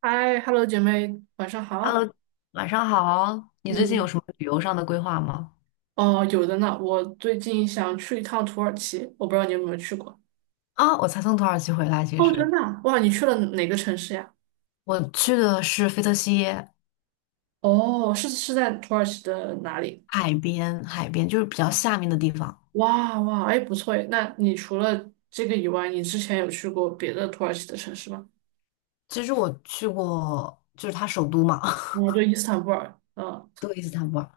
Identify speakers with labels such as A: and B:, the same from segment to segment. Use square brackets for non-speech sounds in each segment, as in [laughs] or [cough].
A: 嗨，Hello，姐妹，晚上好。
B: Hello，晚上好。你最近有
A: 嗯，
B: 什么旅游上的规划吗？
A: 哦，有的呢。我最近想去一趟土耳其，我不知道你有没有去过。
B: 啊，我才从土耳其回来，其
A: 哦，
B: 实
A: 真的啊哇，你去了哪个城市呀？
B: 我去的是菲特西耶
A: 哦，是，是在土耳其的哪里？
B: 海边，海边就是比较下面的地方。
A: 哇哇，哎，不错哎。那你除了这个以外，你之前有去过别的土耳其的城市吗？
B: 其实我去过，就是它首都嘛，
A: 哦，对，伊斯坦布尔。嗯，
B: [laughs] 对，伊斯坦布尔。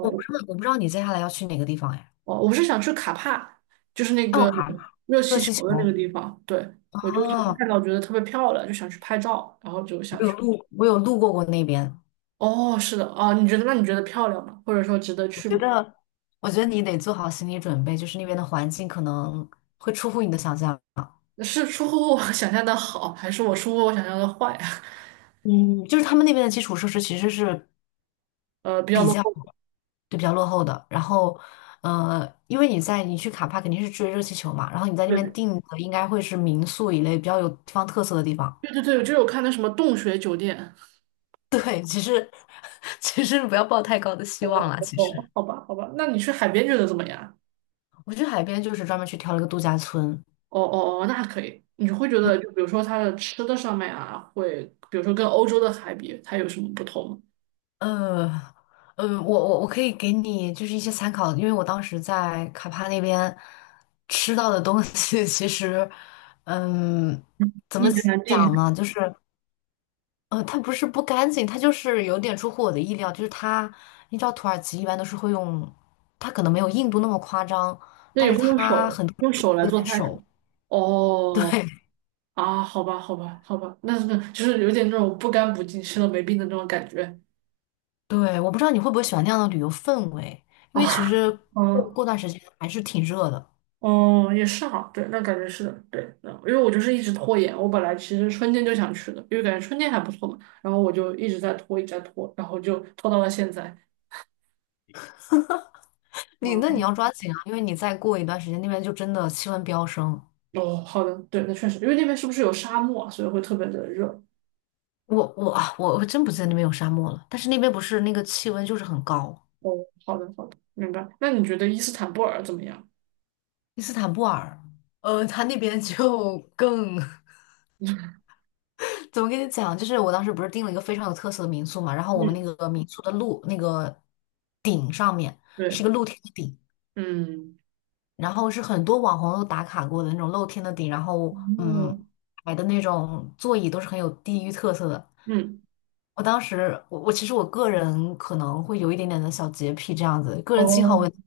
B: 我不知道你接下来要去哪个地方哎？
A: 哦，我是想去卡帕，就是那
B: 奥
A: 个
B: 卡、
A: 热
B: 热
A: 气
B: 气
A: 球的那个
B: 球
A: 地方。对，我就是
B: 啊，
A: 看到觉得特别漂亮，就想去拍照，然后就想去。
B: 我有路过过那边。
A: 哦，是的，哦，你觉得，那你觉得漂亮吗？或者说值得
B: 我
A: 去
B: 觉
A: 吗？
B: 得，我觉得你得做好心理准备，就是那边的环境可能会出乎你的想象。
A: 是出乎我 [laughs] 想象的好，还是我出乎我想象的坏啊？
B: 嗯，就是他们那边的基础设施其实是
A: [laughs] 比较
B: 比
A: 落
B: 较
A: 后。
B: 比较落后的。然后，因为你去卡帕肯定是追热气球嘛，然后你在那边
A: 对
B: 订的应该会是民宿一类比较有地方特色的地方。
A: 对对对，就是我看那什么洞穴酒店。
B: [laughs] 其实不要抱太高的希望了。
A: [laughs]
B: 其实
A: 哦，好吧好吧，那你去海边觉得怎么样啊？
B: 我去海边就是专门去挑了一个度假村。
A: 哦哦哦，那还可以。你会觉得，就比如说它的吃的上面啊，会比如说跟欧洲的海比，它有什么不同吗？
B: 呃，嗯，我可以给你就是一些参考，因为我当时在卡帕那边吃到的东西 [laughs]，其实，嗯，怎
A: 一
B: 么
A: 言难尽。
B: 讲呢？就是。它不是不干净，它就是有点出乎我的意料。就是它，你知道土耳其一般都是会用，它可能没有印度那么夸张，
A: 那
B: 但
A: 也
B: 是
A: 会用
B: 它
A: 手
B: 很多
A: 用
B: 人会
A: 手来
B: 依
A: 做
B: 赖
A: 菜是吗？
B: 手。[laughs] 对
A: 哦。啊，好吧，好吧，好吧，就是有点那种不干不净、吃了没病的那种感觉。
B: 对，我不知道你会不会喜欢那样的旅游氛围，因为其
A: 啊，
B: 实
A: 哦，
B: 过
A: 嗯
B: 过段时间还是挺热的。
A: 哦，也是哈，对，那感觉是的，对，那因为我就是一直拖延，我本来其实春天就想去的，因为感觉春天还不错嘛，然后我就一直在拖，一直在拖，然后就拖到了现在。
B: 你那你
A: 嗯，
B: 要抓紧啊，因为你再过一段时间那边就真的气温飙升。
A: 哦，好的，对，那确实，因为那边是不是有沙漠啊，所以会特别的热。
B: 我真不记得那边有沙漠了，但是那边不是那个气温就是很高，
A: 哦，好的，好的，明白。那你觉得伊斯坦布尔怎么样？
B: 伊斯坦布尔，它那边就更 [laughs]。
A: [laughs]
B: 怎么跟你讲？就是我当时不是订了一个非常有特色的民宿嘛，然后我们那
A: 嗯，
B: 个民宿的路那个顶上面是
A: 对，
B: 一个露天的顶，
A: 嗯，
B: 然后是很多网红都打卡过的那种露天的顶，然后嗯，
A: 哦，
B: 摆的那种座椅都是很有地域特色的。
A: 嗯，
B: 我当时其实个人可能会有一点点的小洁癖这样子，个人信号
A: 哦，
B: 问题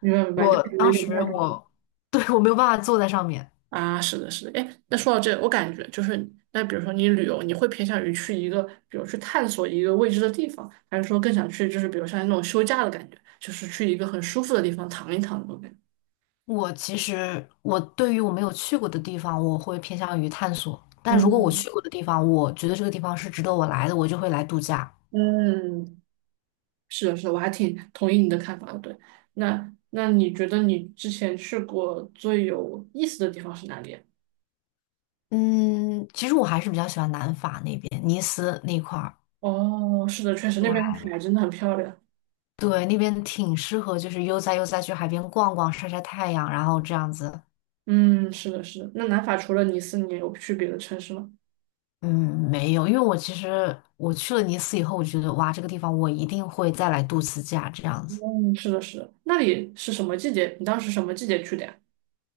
A: 明白明白，就
B: 我
A: 是有
B: 当
A: 点不太
B: 时
A: 敢。
B: 我 [laughs] 对我没有办法坐在上面。
A: 啊，是的，是的，哎，那说到这，我感觉就是，那比如说你旅游，你会偏向于去一个，比如去探索一个未知的地方，还是说更想去，就是比如像那种休假的感觉，就是去一个很舒服的地方躺一躺那种感觉？
B: 我其实对于我没有去过的地方，我会偏向于探索。但如果我
A: 嗯
B: 去过的地方，我觉得这个地方是值得我来的，我就会来度假。
A: 嗯，是的，是的，我还挺同意你的看法的。对，那你觉得你之前去过最有意思的地方是哪里啊？
B: 嗯，其实我还是比较喜欢南法那边，尼斯那块儿，
A: 哦，是的，确实
B: 对，
A: 那边的海真的很漂亮。
B: 对，那边挺适合，就是悠哉悠哉去海边逛逛，晒晒太阳，然后这样子。
A: 嗯，是的，是的。那南法除了尼斯，你有去别的城市吗？
B: 嗯，没有，因为我其实去了尼斯以后，我觉得哇，这个地方我一定会再来度次假，这样子。
A: 嗯，是的，是的。那里是什么季节？你当时什么季节去的呀？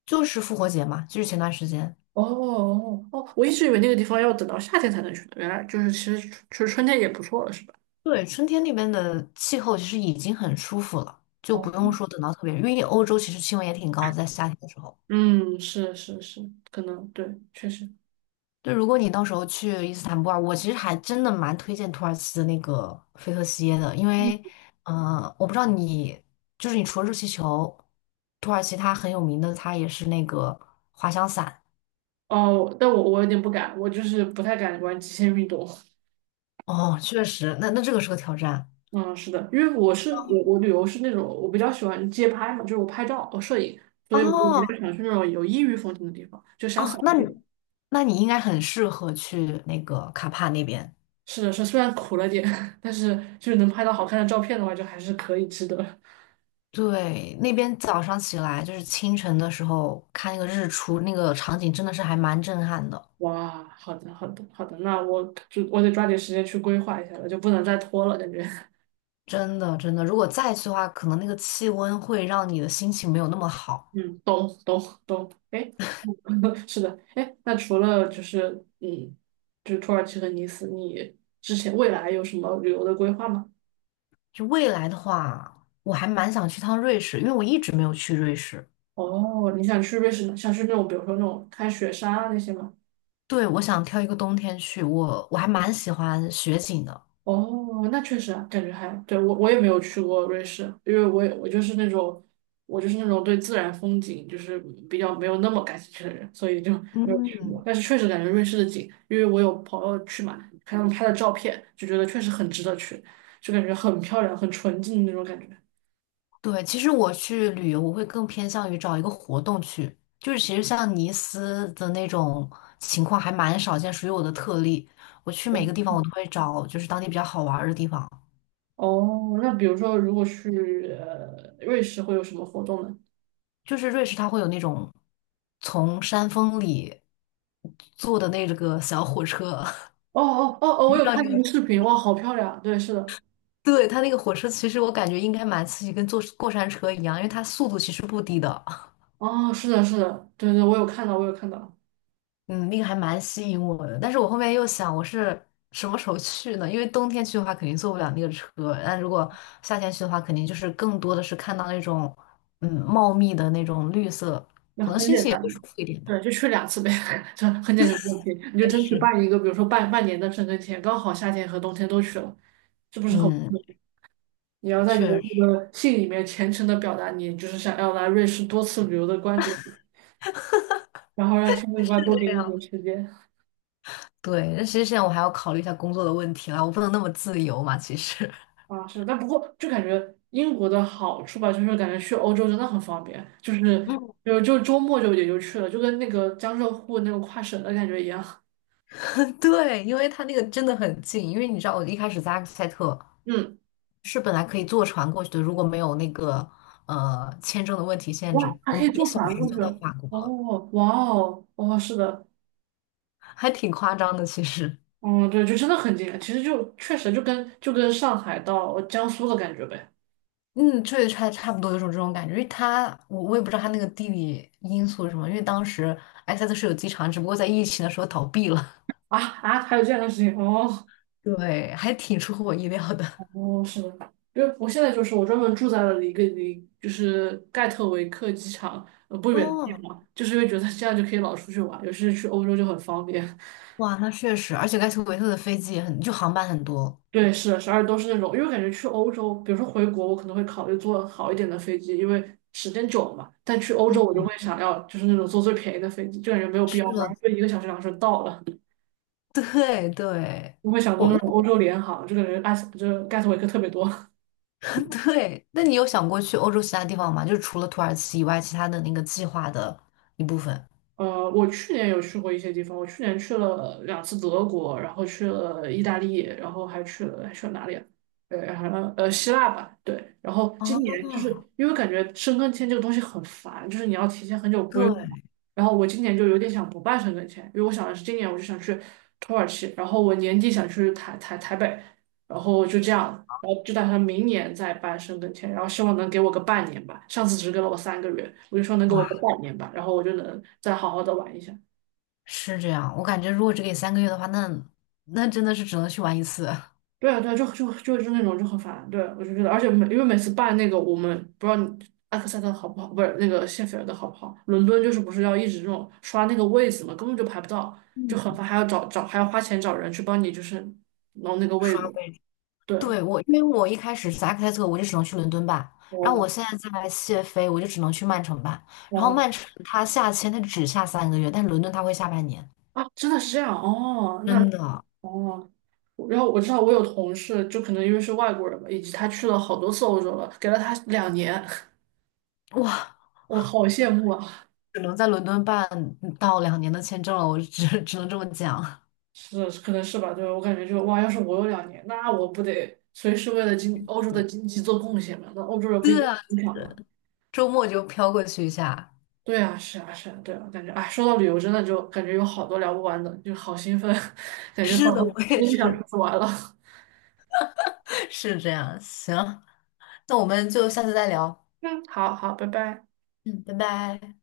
B: 就是复活节嘛，就是前段时间。
A: 哦哦哦，我一直以为那个地方要等到夏天才能去呢，原来就是其实春天也不错了，是吧？
B: 对，春天那边的气候其实已经很舒服了，就
A: 哦，
B: 不用说等到特别，因为欧洲其实气温也挺高的，在夏天的时候。
A: 嗯，是是是，可能对，确实。
B: 就如果你到时候去伊斯坦布尔，我其实还真的蛮推荐土耳其的那个菲特西耶的，因
A: 嗯，
B: 为，我不知道你，就是你除了热气球，土耳其它很有名的，它也是那个滑翔伞。
A: 哦，但我有点不敢，我就是不太敢玩极限运动。
B: 哦，确实，那那这个是个挑战。
A: 嗯，是的，因为我旅游是那种我比较喜欢街拍嘛，就是我拍照我摄影，所以我就比
B: 哦
A: 较想去那种有异域风情的地方，就想
B: 哦，
A: 扫
B: 那
A: 街。
B: 你那你应该很适合去那个卡帕那边。
A: 是的，是虽然苦了点，[laughs] 但是就是能拍到好看的照片的话，就还是可以值得。
B: 对，那边早上起来就是清晨的时候看那个日出，那个场景真的是还蛮震撼的，
A: 哇，好的，好的，好的，那我得抓紧时间去规划一下了，就不能再拖了，感觉。[laughs]
B: 真的真的。如果再去的话，可能那个气温会让你的心情没有那么好。
A: 嗯，懂，懂，懂。哎，[laughs] 是的，哎，那除了就是就是土耳其和尼斯，你之前未来有什么旅游的规划吗？
B: 就未来的话，我还蛮想去趟瑞士，因为我一直没有去瑞士。
A: 哦，你想去瑞士，想去那种比如说那种看雪山啊那些吗？
B: 对，我想挑一个冬天去，我还蛮喜欢雪景的。
A: 哦，那确实啊，感觉还，对，我也没有去过瑞士，因为我就是那种对自然风景就是比较没有那么感兴趣的人，所以就没有去
B: 嗯，
A: 过。但是确实感觉瑞士的景，因为我有朋友去嘛，看他们拍的照片，就觉得确实很值得去，就感觉很漂亮、很纯净的那种感觉。
B: 对，其实我去旅游，我会更偏向于找一个活动去，就是其实像尼斯的那种情况还蛮少见，属于我的特例。我去每个地方，我都会找就是当地比较好玩儿的地方。
A: 哦，那比如说如果去瑞士会有什么活动呢？
B: 就是瑞士，它会有那种从山峰里坐的那个小火车，
A: 哦哦哦
B: [laughs]
A: 哦，
B: 不
A: 我
B: 知
A: 有
B: 道
A: 看
B: 你
A: 那
B: 有？
A: 个视频，哇，好漂亮！对，是的，
B: 对，它那个火车，其实我感觉应该蛮刺激，跟坐过山车一样，因为它速度其实不低的。
A: 哦，是的，是的，对对，我有看到，我有看到。
B: 嗯，那个还蛮吸引我的，但是我后面又想，我是什么时候去呢？因为冬天去的话，肯定坐不了那个车，但如果夏天去的话，肯定就是更多的是看到那种，嗯，茂密的那种绿色，
A: 那很简
B: 也
A: 单
B: 会
A: 的。
B: 舒服一点吧。
A: 对，就去两次呗，[laughs] 这很简单的问题，你就
B: 但
A: 争取
B: 是，
A: 办一个，比如说半年的申根签，刚好夏天和冬天都去了，这不是很。
B: 嗯，
A: 你要在你
B: 确
A: 的
B: 实
A: 那
B: 是
A: 个信里面虔诚的表达你就是想要来瑞士多次旅游的观点，然后让签证官多给
B: 这
A: 你一
B: 样。
A: 点时间。
B: 对，那其实现在我还要考虑一下工作的问题啦，我不能那么自由嘛，其实。
A: 啊，是，但不过就感觉英国的好处吧，就是感觉去欧洲真的很方便，就是
B: [laughs]
A: 就就周末就也就去了，就跟那个江浙沪那种跨省的感觉一样。
B: 嗯，对，因为它那个真的很近，因为你知道我一开始在阿克塞特，
A: 嗯。
B: 是本来可以坐船过去的，如果没有那个签证的问题限
A: 哇，
B: 制，
A: 还
B: 我
A: 可
B: 们
A: 以
B: 一
A: 坐
B: 个小
A: 船
B: 时
A: 过
B: 就
A: 去，
B: 到法国了，
A: 哦，哇哦，哦，是的，
B: 还挺夸张的。其实，
A: 嗯，对，就真的很近，其实就确实就跟上海到江苏的感觉呗。
B: 嗯，确实差不多有种这种感觉，因为它我也不知道它那个地理因素是什么，因为当时埃塞特是有机场，只不过在疫情的时候倒闭了，
A: 啊啊，还有这样的事情，哦
B: [laughs] 对，还挺出乎我意料的。
A: 哦，是的，因为我现在就是我专门住在了一个离就是盖特维克机场不远的地
B: 哦，
A: 方，就是因为觉得这样就可以老出去玩，尤其是去欧洲就很方便。
B: 哇，那确实，而且盖特维特的飞机也很，就航班很多。
A: 对，是十二都是那种，因为感觉去欧洲，比如说回国，我可能会考虑坐好一点的飞机，因为时间久了嘛。但去欧洲，我
B: 嗯，
A: 就会想要就是那种坐最便宜的飞机，就感觉没有必
B: 是
A: 要，反
B: 的，
A: 正就1个小时、2个小时到了。
B: [laughs] 对对，
A: 我会想坐
B: 我
A: 那
B: 那
A: 种欧洲联航，就感觉埃斯，就是盖斯维克特别多。
B: 对，那你有想过去欧洲其他地方吗？就是除了土耳其以外，其他的那个计划的一部分。
A: 我去年有去过一些地方，我去年去了两次德国，然后去了意大利，然后还去了哪里啊？对，然后希腊吧，对。然后今
B: 哦，
A: 年就是因为感觉申根签这个东西很烦，就是你要提前很久规划。
B: 对，
A: 然后我今年就有点想不办申根签，因为我想的是今年我就想去土耳其，然后我年底想去台北，然后就这样，然后就打算明年再办申根签，然后希望能给我个半年吧。上次只给了我3个月，我就说能给我个
B: 哇，
A: 半年吧，然后我就能再好好的玩一下。
B: 是这样。我感觉如果只给三个月的话，那真的是只能去玩一次，
A: 对啊，对啊，就是那种就很烦，对啊，我就觉得，而且因为每次办那个，我们不知道你埃克塞特好不好，不是那个谢菲尔德好不好，伦敦就是不是要一直这种刷那个位子嘛，根本就排不到，就很烦，还要找找还要花钱找人去帮你就是弄那个位
B: 刷
A: 子，
B: 位置。
A: 对。
B: 对，我，因为我一开始是扎克塞特，我就只能去伦敦办，然后
A: 哦，
B: 我现在在谢飞，我就只能去曼城办。然后
A: 哦，
B: 曼城它下签，它只下三个月，但是伦敦它会下半年。
A: 啊，真的是这样哦，那
B: 真的，
A: 哦，然后我知道我有同事，就可能因为是外国人嘛，以及他去了好多次欧洲了，给了他两年，
B: 哇，
A: [laughs] 我好羡慕啊！
B: 只能在伦敦办到2年的签证了，我只能这么讲。
A: 是，可能是吧，对，我感觉就哇，要是我有两年，那我不得随时为了经欧洲的
B: [laughs]
A: 经济做贡献嘛？那欧洲人不应
B: 对，
A: 该
B: 啊。
A: 很响吗？
B: 周末就飘过去一下。
A: 对啊，是啊，是啊，对啊，感觉哎，说到旅游，真的就感觉有好多聊不完的，就好兴奋，[laughs]
B: [laughs]
A: 感觉
B: 是
A: 仿佛
B: 的，
A: 明
B: 我也
A: 天就想出
B: 是。
A: 去玩了。[laughs]
B: [laughs] 是这样，行，那我们就下次再聊。
A: 嗯，好好，拜拜。
B: 嗯，拜拜。